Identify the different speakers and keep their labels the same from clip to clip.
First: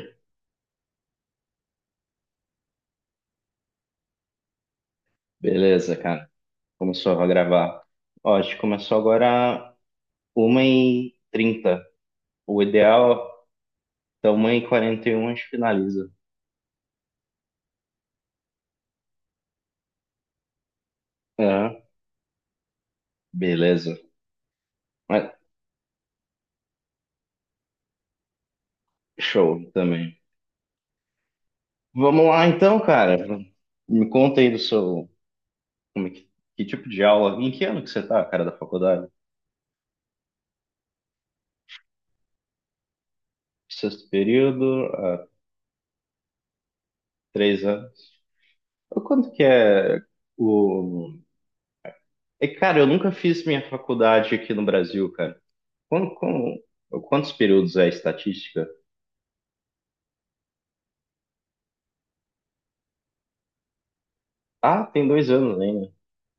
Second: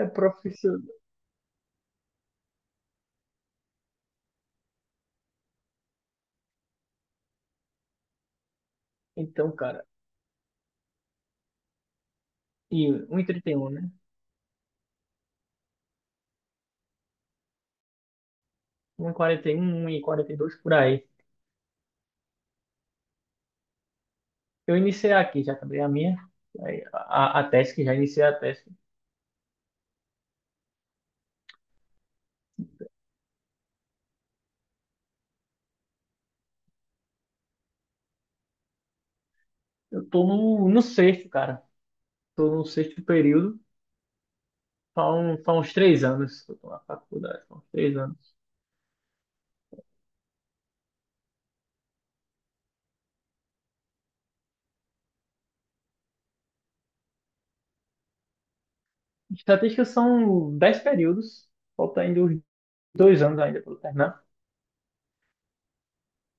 Speaker 1: É profissional.
Speaker 2: Beleza, cara. Começou a gravar. Ó, a gente começou
Speaker 1: Então,
Speaker 2: agora
Speaker 1: cara,
Speaker 2: 1h30. O
Speaker 1: e um e
Speaker 2: ideal,
Speaker 1: trinta e um, né?
Speaker 2: então 1h41 a gente finaliza.
Speaker 1: Um e quarenta e um um e quarenta e dois por aí.
Speaker 2: É, beleza.
Speaker 1: Eu iniciei
Speaker 2: Mas,
Speaker 1: aqui, já acabei a minha. A tese, que já iniciei a tese.
Speaker 2: Show também. Vamos lá então, cara. Me conta aí do seu. Como é que, que tipo de aula? Em que ano que você tá, cara, da faculdade?
Speaker 1: Eu tô no sexto, cara. Tô no sexto período.
Speaker 2: Sexto período,
Speaker 1: Faz
Speaker 2: há
Speaker 1: um- faz uns três anos que eu tô na faculdade. Faz
Speaker 2: três
Speaker 1: uns três
Speaker 2: anos.
Speaker 1: anos.
Speaker 2: Quanto que é o. É, cara, eu nunca fiz minha faculdade aqui no Brasil, cara. Quando, como- quantos períodos é a estatística?
Speaker 1: Estatísticas são dez períodos. Falta ainda uns dois anos ainda pra eu terminar.
Speaker 2: Ah, tem 2 anos ainda.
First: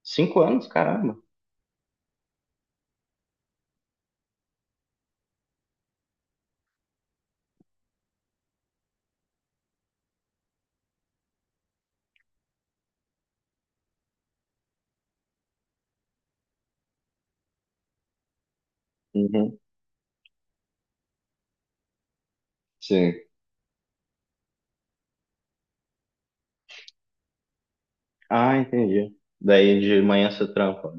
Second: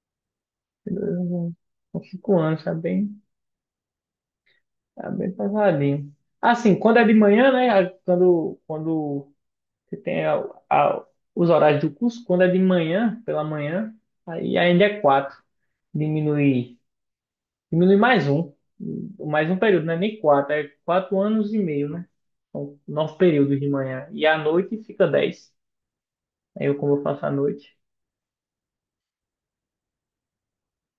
Speaker 2: 5 anos,
Speaker 1: Tem dois
Speaker 2: caramba.
Speaker 1: anos, são cinco anos, tá bem pesadinho. Assim, quando é de manhã, né? Quando você tem a- os horários do curso, quando é de manhã, pela manhã, aí ainda é quatro. Diminui, diminui mais um. Mais
Speaker 2: Uhum,
Speaker 1: um período, não é nem quatro, é quatro anos e meio, né? São nove
Speaker 2: sim.
Speaker 1: períodos de manhã. E à noite fica dez. Aí eu, como eu faço à noite.
Speaker 2: Ah, entendi. Daí de manhã você trampa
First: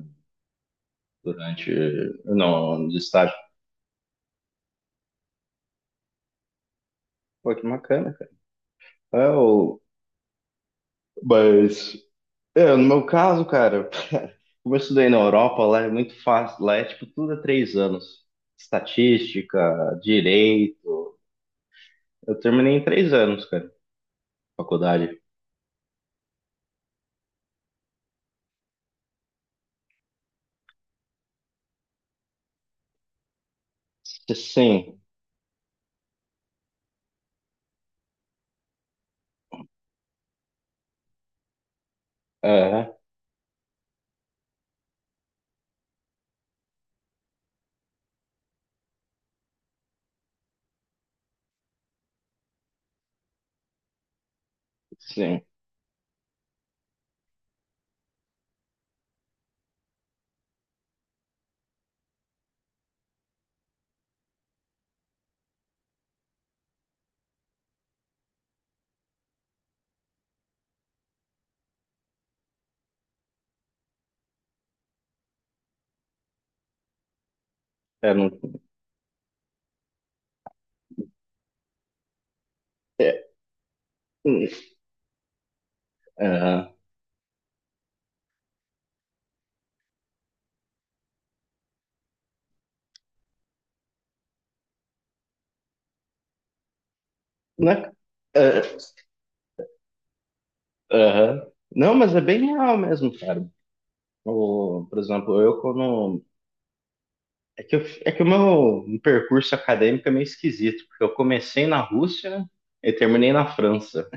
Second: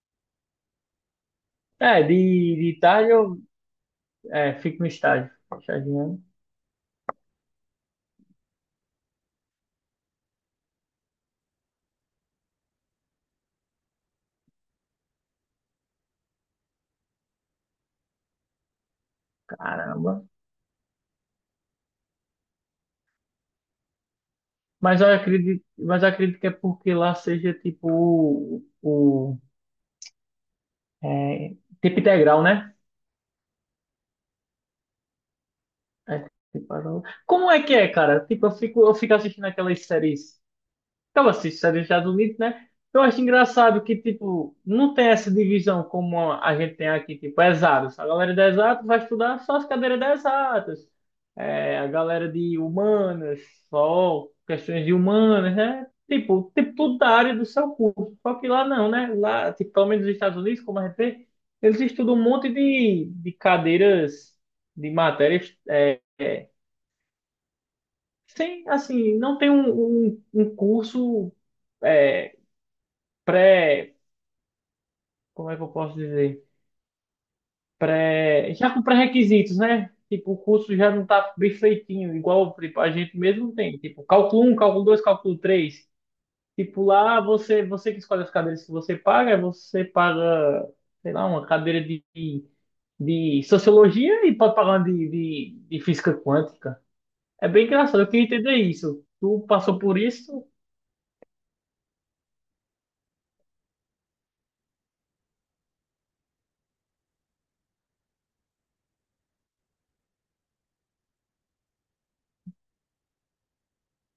Speaker 2: durante.
Speaker 1: É, de,
Speaker 2: Não,
Speaker 1: de
Speaker 2: no
Speaker 1: tarde
Speaker 2: estágio.
Speaker 1: eu fico no estágio. Estagiando.
Speaker 2: Pô, que bacana, cara. É, o... Mas. É, no meu caso, cara, como eu estudei na Europa, lá é muito fácil. Lá é tipo tudo a 3 anos. Estatística,
Speaker 1: Caramba.
Speaker 2: direito. Eu terminei em 3 anos, cara,
Speaker 1: Mas eu
Speaker 2: faculdade.
Speaker 1: acredito, mas eu acredito que é porque lá seja tipo é, tempo integral, né?
Speaker 2: Sim,
Speaker 1: É, tipo, agora- como é que é, cara? Tipo, eu fico assistindo aquelas séries. Eu assisto séries dos Estados Unidos, né?
Speaker 2: é,
Speaker 1: Eu acho engraçado que, tipo, não tem essa divisão como a gente tem aqui, tipo, é exatos. A galera de exatos vai estudar só as cadeiras de exatas. É, a galera de humanas, só questões de
Speaker 2: sim.
Speaker 1: humanas, né? Tipo, tudo da área do seu curso. Só que lá não, né? Lá, tipo, pelo menos nos Estados Unidos, como a gente vê, eles estudam um monte de cadeiras, de matérias sim, assim, não tem um curso é, pré, como é que eu posso dizer?
Speaker 2: É, não,
Speaker 1: Pré, já com pré-requisitos, né? Tipo, o curso já não tá bem feitinho, igual tipo, a gente
Speaker 2: é,
Speaker 1: mesmo tem. Tipo, cálculo um cálculo 2 cálculo três.
Speaker 2: aham.
Speaker 1: Tipo, lá você que escolhe as cadeiras que você paga, sei lá, uma cadeira de sociologia e pode pagar uma de física quântica. É bem
Speaker 2: Né?
Speaker 1: engraçado, eu queria entender
Speaker 2: Ah,
Speaker 1: isso. Tu passou por isso?
Speaker 2: aham. Não, mas é bem real mesmo, cara. Por exemplo, eu quando. É que, é que o meu percurso acadêmico é meio esquisito, porque eu comecei na Rússia e terminei na França.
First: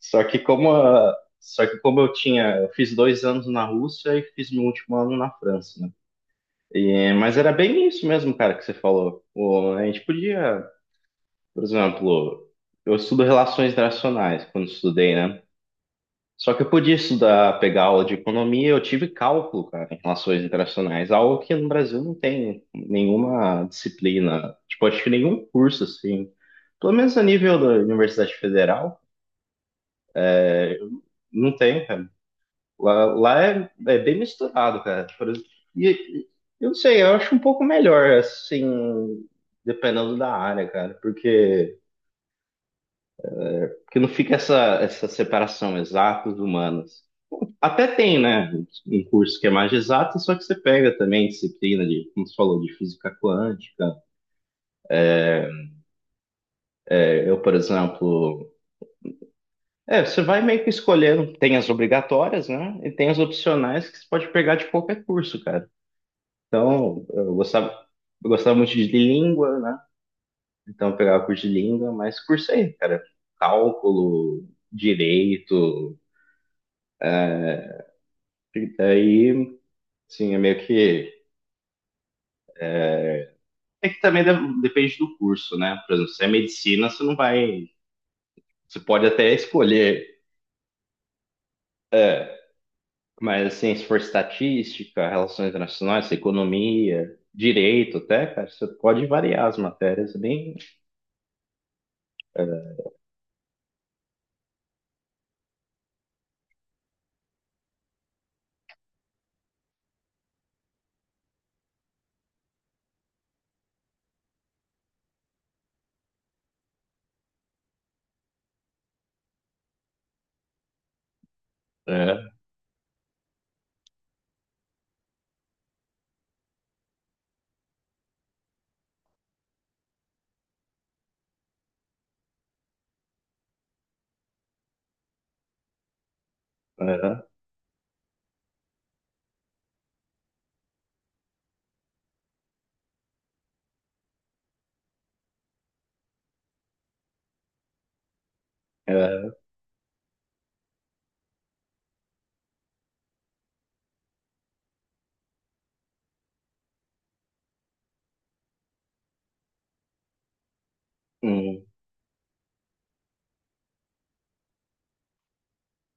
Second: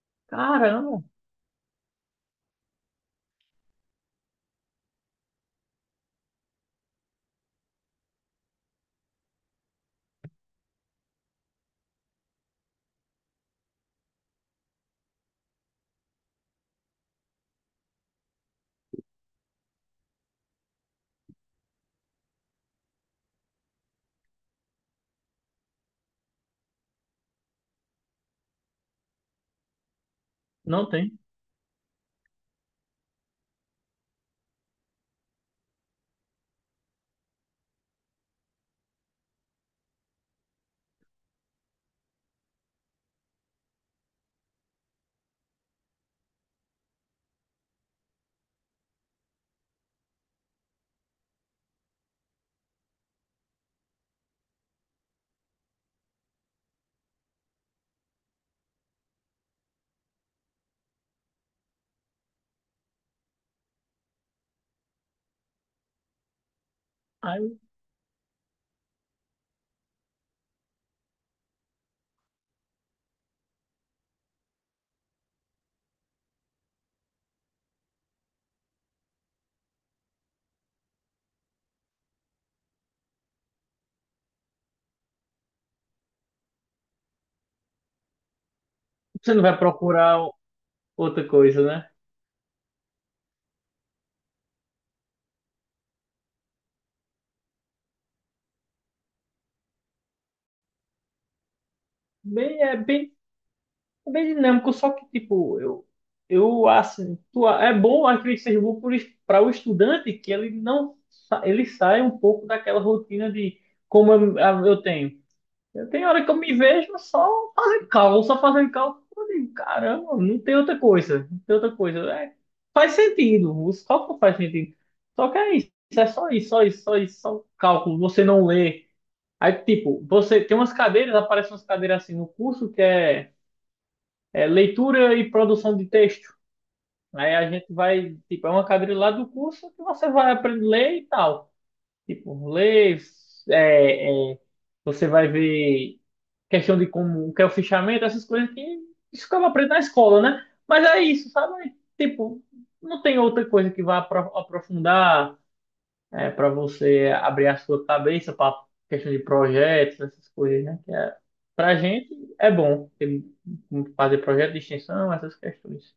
Speaker 1: Caramba.
Speaker 2: Só que como eu tinha, eu fiz 2 anos na Rússia e fiz meu último ano na França, né? E, mas era bem isso mesmo, cara, que você falou. A gente podia, por exemplo, eu estudo relações internacionais quando estudei, né? Só que eu podia estudar, pegar aula de economia, eu tive cálculo, cara, em relações internacionais, algo que no Brasil não tem nenhuma disciplina, tipo, acho que nenhum curso, assim, pelo menos a nível da Universidade Federal,
Speaker 1: Não tem.
Speaker 2: não tem, cara. Lá é bem misturado, cara. Por exemplo, e e- eu não sei, eu acho um pouco melhor, assim, dependendo da área, cara, porque, porque não fica essa separação exatos humanos. Até tem, né, um curso que é mais de exato, só que você pega também disciplina de, como você falou, de física quântica. É, eu, por exemplo, é, você vai meio que escolhendo, tem as obrigatórias, né, e tem as opcionais que você pode pegar de qualquer curso, cara. Então,
Speaker 1: Aí
Speaker 2: eu gostava muito de língua, né, então eu pegava curso de língua, mas cursei, cara, cálculo, direito, e daí, sim, é meio que... É que também depende do curso, né? Por exemplo, se é medicina, você não vai. Você pode até
Speaker 1: você não vai procurar
Speaker 2: escolher,
Speaker 1: outra coisa, né?
Speaker 2: mas assim, se for estatística, relações internacionais, economia, direito até, cara, você pode variar as matérias é bem.
Speaker 1: Bem,
Speaker 2: É,
Speaker 1: é bem, é bem dinâmico, só que, tipo, eu assim, tu- é bom, acredito que seja bom para o estudante que ele não sa- ele sai um pouco daquela rotina de como eu, a- eu tenho. Eu tenho hora que eu me vejo só fazendo cálculo, só fazendo cálculo. Eu digo, caramba, não tem outra coisa, não tem outra coisa.
Speaker 2: é,
Speaker 1: Faz sentido, os cálculos fazem sentido. Só que é isso, é só isso, só cálculo. Você não lê. Aí, tipo, você tem umas cadeiras, aparecem umas cadeiras assim no curso que é leitura e produção de texto. Aí a gente vai, tipo, é uma cadeira lá do curso que você vai aprender a ler e tal. Tipo, ler, é, é, você vai ver questão de como o que é o fichamento, essas coisas que
Speaker 2: é,
Speaker 1: isso
Speaker 2: é,
Speaker 1: acaba aprendendo na escola, né? Mas é isso, sabe? Tipo, não tem outra coisa que vá aprofundar é, para você abrir a sua cabeça para questão de projetos, essas coisas, né? Que é,
Speaker 2: hum,
Speaker 1: para a gente é bom fazer projeto de extensão, essas questões.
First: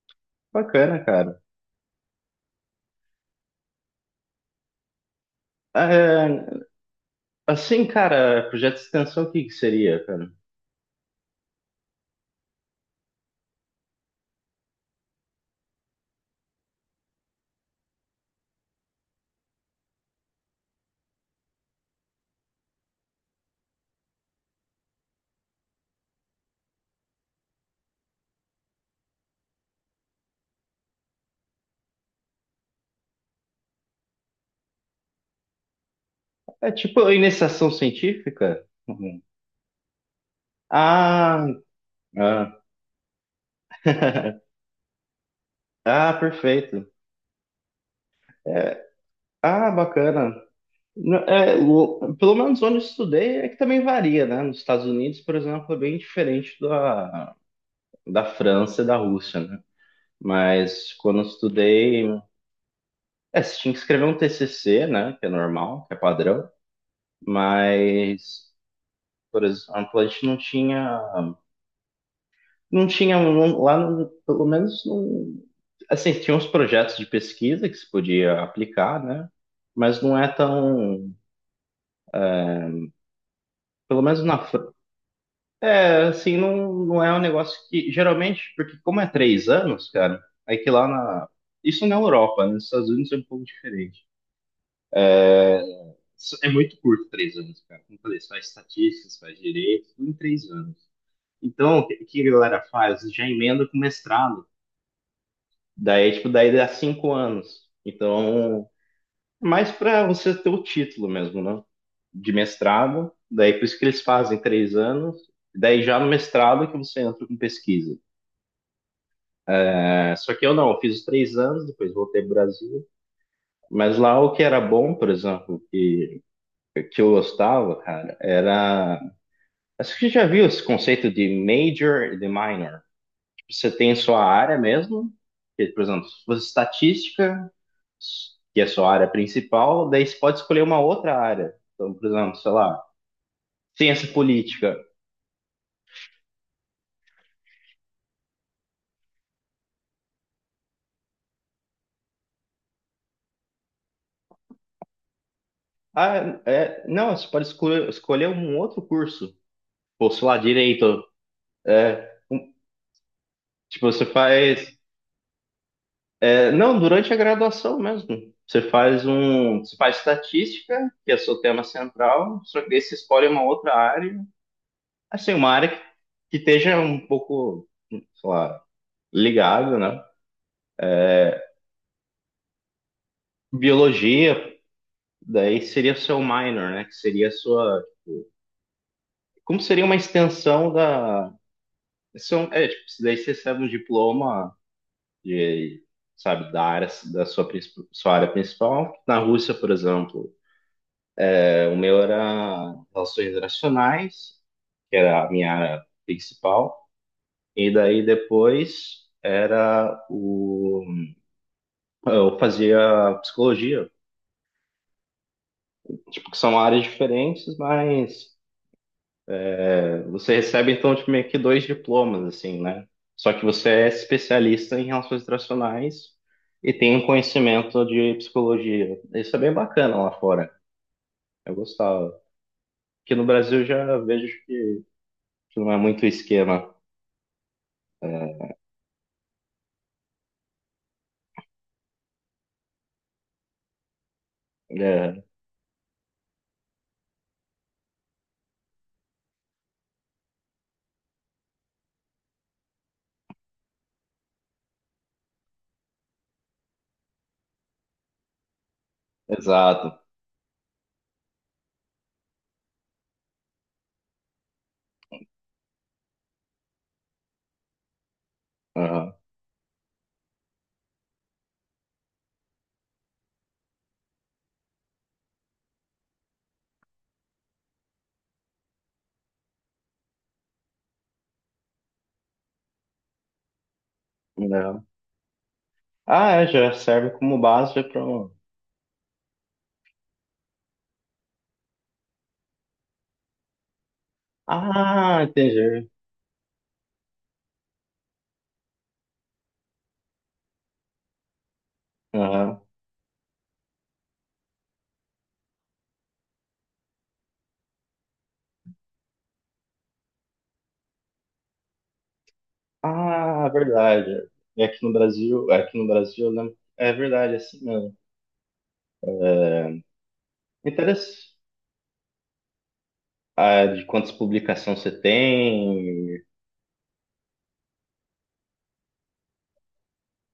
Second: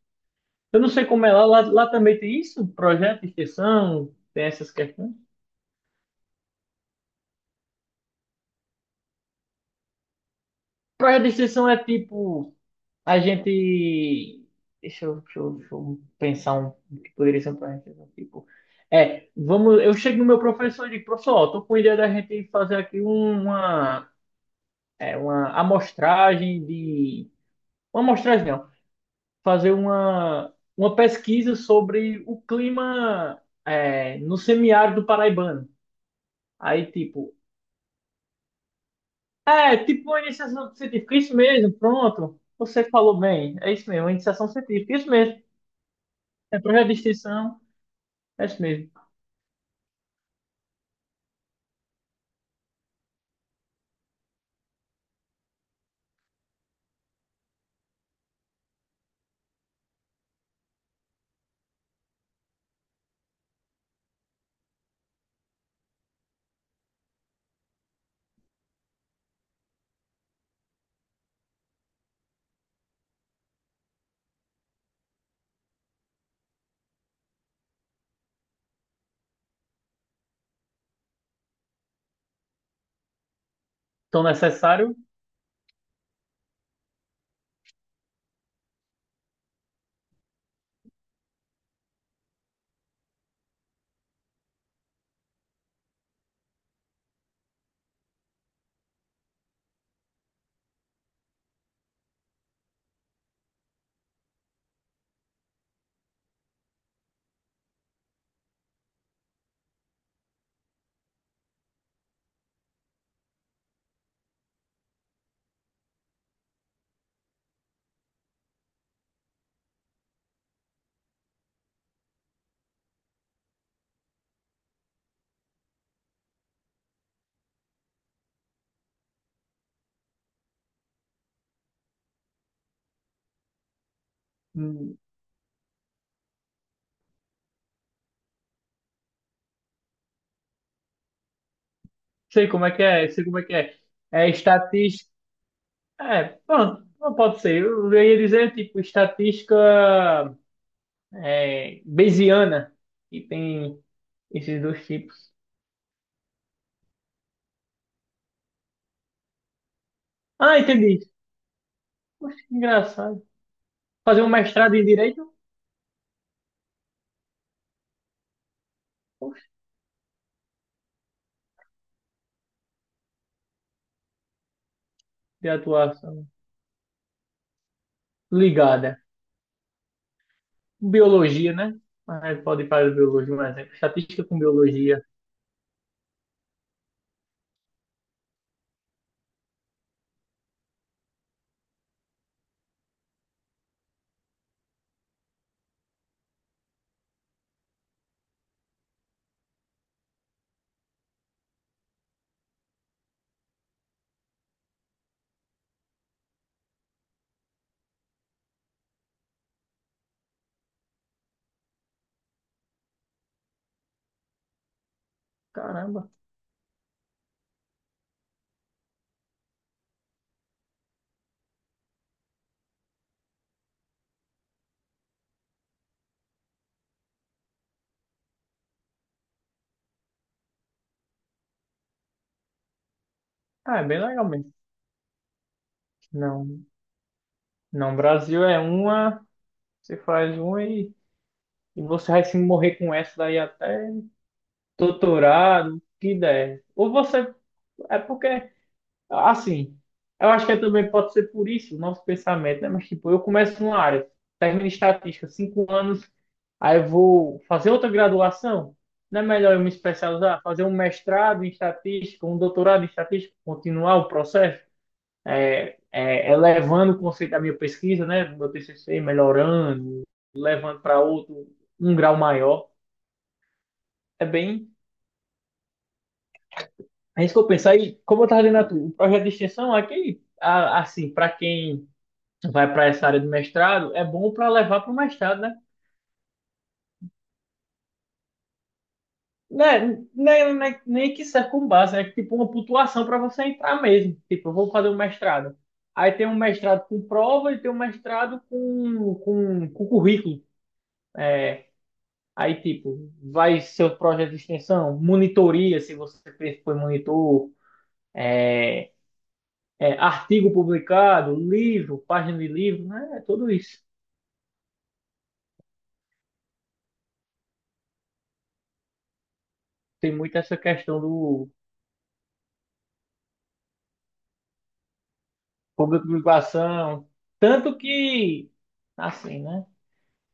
Speaker 1: Eu não
Speaker 2: bacana,
Speaker 1: sei como é
Speaker 2: cara.
Speaker 1: lá, lá também tem isso, projeto de extensão, tem essas questões.
Speaker 2: É, assim, cara, projeto de extensão, o que que seria, cara?
Speaker 1: Projeto de extensão é tipo, a gente. Deixa eu pensar um o que poderia ser um projeto de extensão. Tipo, é, vamos, eu chego no meu professor e digo, professor, ó, tô com a ideia da gente fazer aqui uma uma amostragem de. Uma amostragem não, fazer uma pesquisa sobre o clima é, no semiárido paraibano.
Speaker 2: É
Speaker 1: Aí,
Speaker 2: tipo
Speaker 1: tipo,
Speaker 2: iniciação científica? Uhum.
Speaker 1: é, tipo uma iniciação científica, isso
Speaker 2: Ah,
Speaker 1: mesmo, pronto.
Speaker 2: ah,
Speaker 1: Você falou bem, é isso mesmo, uma iniciação científica, isso mesmo.
Speaker 2: ah,
Speaker 1: É
Speaker 2: perfeito.
Speaker 1: projeto de extensão, é isso
Speaker 2: É,
Speaker 1: mesmo.
Speaker 2: ah, bacana. Não, é, pelo menos onde eu estudei é que também varia, né? Nos Estados Unidos, por exemplo, é bem diferente da, da França e da Rússia, né? Mas quando eu estudei, é, você tinha que escrever um TCC, né? Que é normal, que é padrão, mas, por exemplo, a gente não tinha lá, pelo menos, não, assim, tinha uns projetos de pesquisa que se podia aplicar, né? Mas não é tão, pelo menos
Speaker 1: Tão
Speaker 2: na França.
Speaker 1: necessário,
Speaker 2: Assim, não é um negócio que. Geralmente, porque como é 3 anos, cara, é que lá na. Isso na Europa, né? Nos Estados Unidos é um pouco diferente. Isso é muito curto 3 anos, cara. Como eu falei, você faz estatísticas, faz direito, tudo em 3 anos. Então, o que a galera faz? Já emenda com mestrado. Daí, tipo, daí dá 5 anos. Então, é mais pra você ter o título mesmo, né? De mestrado. Daí, por isso que eles fazem 3 anos. Daí, já no mestrado que você entra com pesquisa. É, só que eu não, eu fiz os 3 anos, depois voltei pro Brasil. Mas lá o que era bom, por exemplo, que eu gostava, cara, era. Acho que você já viu esse conceito de major e de minor. Tipo, você tem sua área
Speaker 1: hum,
Speaker 2: mesmo, que, por exemplo, se fosse estatística, que é sua área principal, daí você pode escolher uma outra área. Então, por exemplo,
Speaker 1: sei
Speaker 2: sei
Speaker 1: como é
Speaker 2: lá,
Speaker 1: que é, sei como é que é.
Speaker 2: ciência
Speaker 1: É
Speaker 2: política.
Speaker 1: estatística, é, pronto, não pode ser. Eu ia dizer, tipo, estatística é, Bayesiana, que tem esses dois tipos.
Speaker 2: Ah, é, não, você pode escolher, escolher um outro curso. Ou, sei lá,
Speaker 1: Ah, entendi.
Speaker 2: direito. É,
Speaker 1: Poxa, que engraçado.
Speaker 2: tipo, você
Speaker 1: Fazer um mestrado
Speaker 2: faz
Speaker 1: em direito?
Speaker 2: é, não, durante a graduação mesmo. Você faz
Speaker 1: Poxa,
Speaker 2: um, você faz estatística, que é o seu tema central, só que daí você escolhe uma outra área, assim, uma
Speaker 1: de
Speaker 2: área que,
Speaker 1: atuação
Speaker 2: que esteja um pouco, sei lá,
Speaker 1: ligada.
Speaker 2: ligada, né?
Speaker 1: Biologia, né? Ah, pode fazer biologia, mas é estatística
Speaker 2: Biologia,
Speaker 1: com biologia.
Speaker 2: daí seria o seu minor, né? Que seria a sua, como seria uma extensão da, são, é, tipo, daí você recebe um diploma de, sabe, da área, da sua, sua área principal. Na Rússia, por exemplo, é, o meu era relações internacionais, que era a minha área principal. E daí depois era o. Eu fazia psicologia.
Speaker 1: Caramba.
Speaker 2: Tipo, que são áreas diferentes, mas é, você recebe então tipo, meio que 2 diplomas, assim, né? Só que você é especialista em relações internacionais e tem um conhecimento de psicologia. Isso é bem bacana lá fora. Eu gostava. Aqui no Brasil eu
Speaker 1: Ah, é
Speaker 2: já
Speaker 1: bem
Speaker 2: vejo
Speaker 1: legal mesmo.
Speaker 2: que não é muito
Speaker 1: Não,
Speaker 2: esquema.
Speaker 1: não, Brasil é uma, você faz uma e você vai se morrer com essa daí até
Speaker 2: É,
Speaker 1: doutorado, o que der. Ou você, é porque assim, eu acho que é também pode ser por isso o nosso pensamento, né? Mas, tipo, eu começo numa área, termino em estatística, cinco anos, aí eu vou fazer outra graduação. Não é melhor eu me
Speaker 2: exato.
Speaker 1: especializar, fazer um mestrado em estatística, um doutorado em estatística, continuar o processo, elevando o conceito da minha pesquisa, né? Do meu TCC,
Speaker 2: Aham.
Speaker 1: melhorando, levando para outro, um grau maior. É bem, é isso que eu penso. Aí, como eu estava dizendo, a tu, o projeto de extensão aqui, assim, para quem vai para essa área do mestrado, é bom para
Speaker 2: É,
Speaker 1: levar para o mestrado, né?
Speaker 2: ah, é, já serve como base para um.
Speaker 1: Nem que serve com base, é tipo uma pontuação para você entrar mesmo. Tipo, eu vou fazer um
Speaker 2: Ah,
Speaker 1: mestrado.
Speaker 2: entendi.
Speaker 1: Aí tem um mestrado com prova e tem um mestrado com currículo.
Speaker 2: Aham.
Speaker 1: Aí, tipo, vai seu projeto de extensão, monitoria, se você fez, foi monitor, é, artigo publicado, livro, página de livro, né? É
Speaker 2: Ah,
Speaker 1: tudo isso.
Speaker 2: verdade. E aqui no Brasil, eu é verdade, é assim mesmo.
Speaker 1: Tem muito essa questão
Speaker 2: Interessante.
Speaker 1: do
Speaker 2: Ah, é, de quantas publicações você tem?
Speaker 1: público-publicação. Tanto que, assim, né?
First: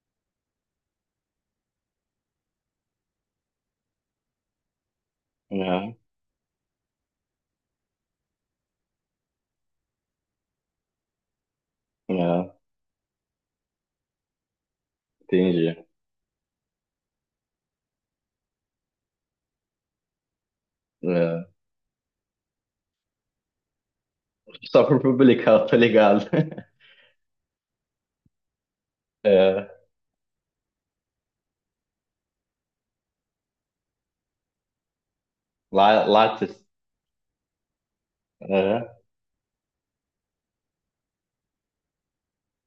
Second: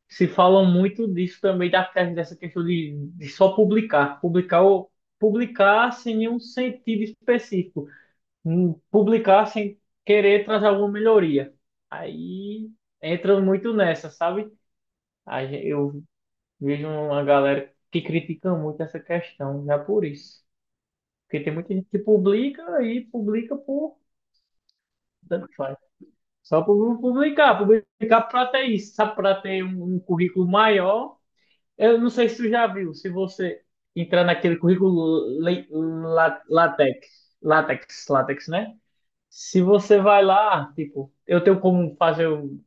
Speaker 1: Se falam muito disso também, dessa questão de só publicar. Publicar, publicar
Speaker 2: Não,
Speaker 1: sem nenhum sentido específico. Publicar sem querer trazer alguma melhoria.
Speaker 2: não,
Speaker 1: Aí entra muito nessa, sabe?
Speaker 2: entendi.
Speaker 1: Eu vejo uma galera que critica muito essa questão, já por isso. Porque
Speaker 2: É.
Speaker 1: tem muita gente que publica e publica por.
Speaker 2: Só por
Speaker 1: Tanto
Speaker 2: publicar, eu tô
Speaker 1: faz.
Speaker 2: ligado.
Speaker 1: Só por publicar, publicar para ter isso, sabe? Para ter
Speaker 2: É.
Speaker 1: um currículo maior. Eu não sei se tu já viu, se você entrar naquele currículo
Speaker 2: Lá, Lattes.
Speaker 1: LaTeX, LaTeX, né?
Speaker 2: É,
Speaker 1: Se você vai lá, tipo, eu tenho como fazer um,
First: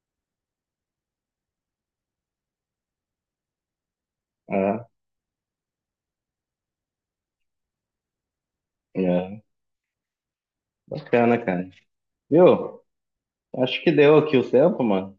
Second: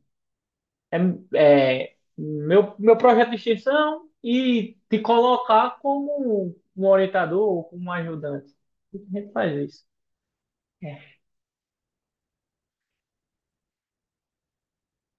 Speaker 1: é, é, meu, meu projeto de extensão e
Speaker 2: é,
Speaker 1: te colocar como um orientador ou como um ajudante. A gente
Speaker 2: é.
Speaker 1: faz isso.
Speaker 2: Bacana, cara. Viu? Acho que deu aqui o tempo, mano.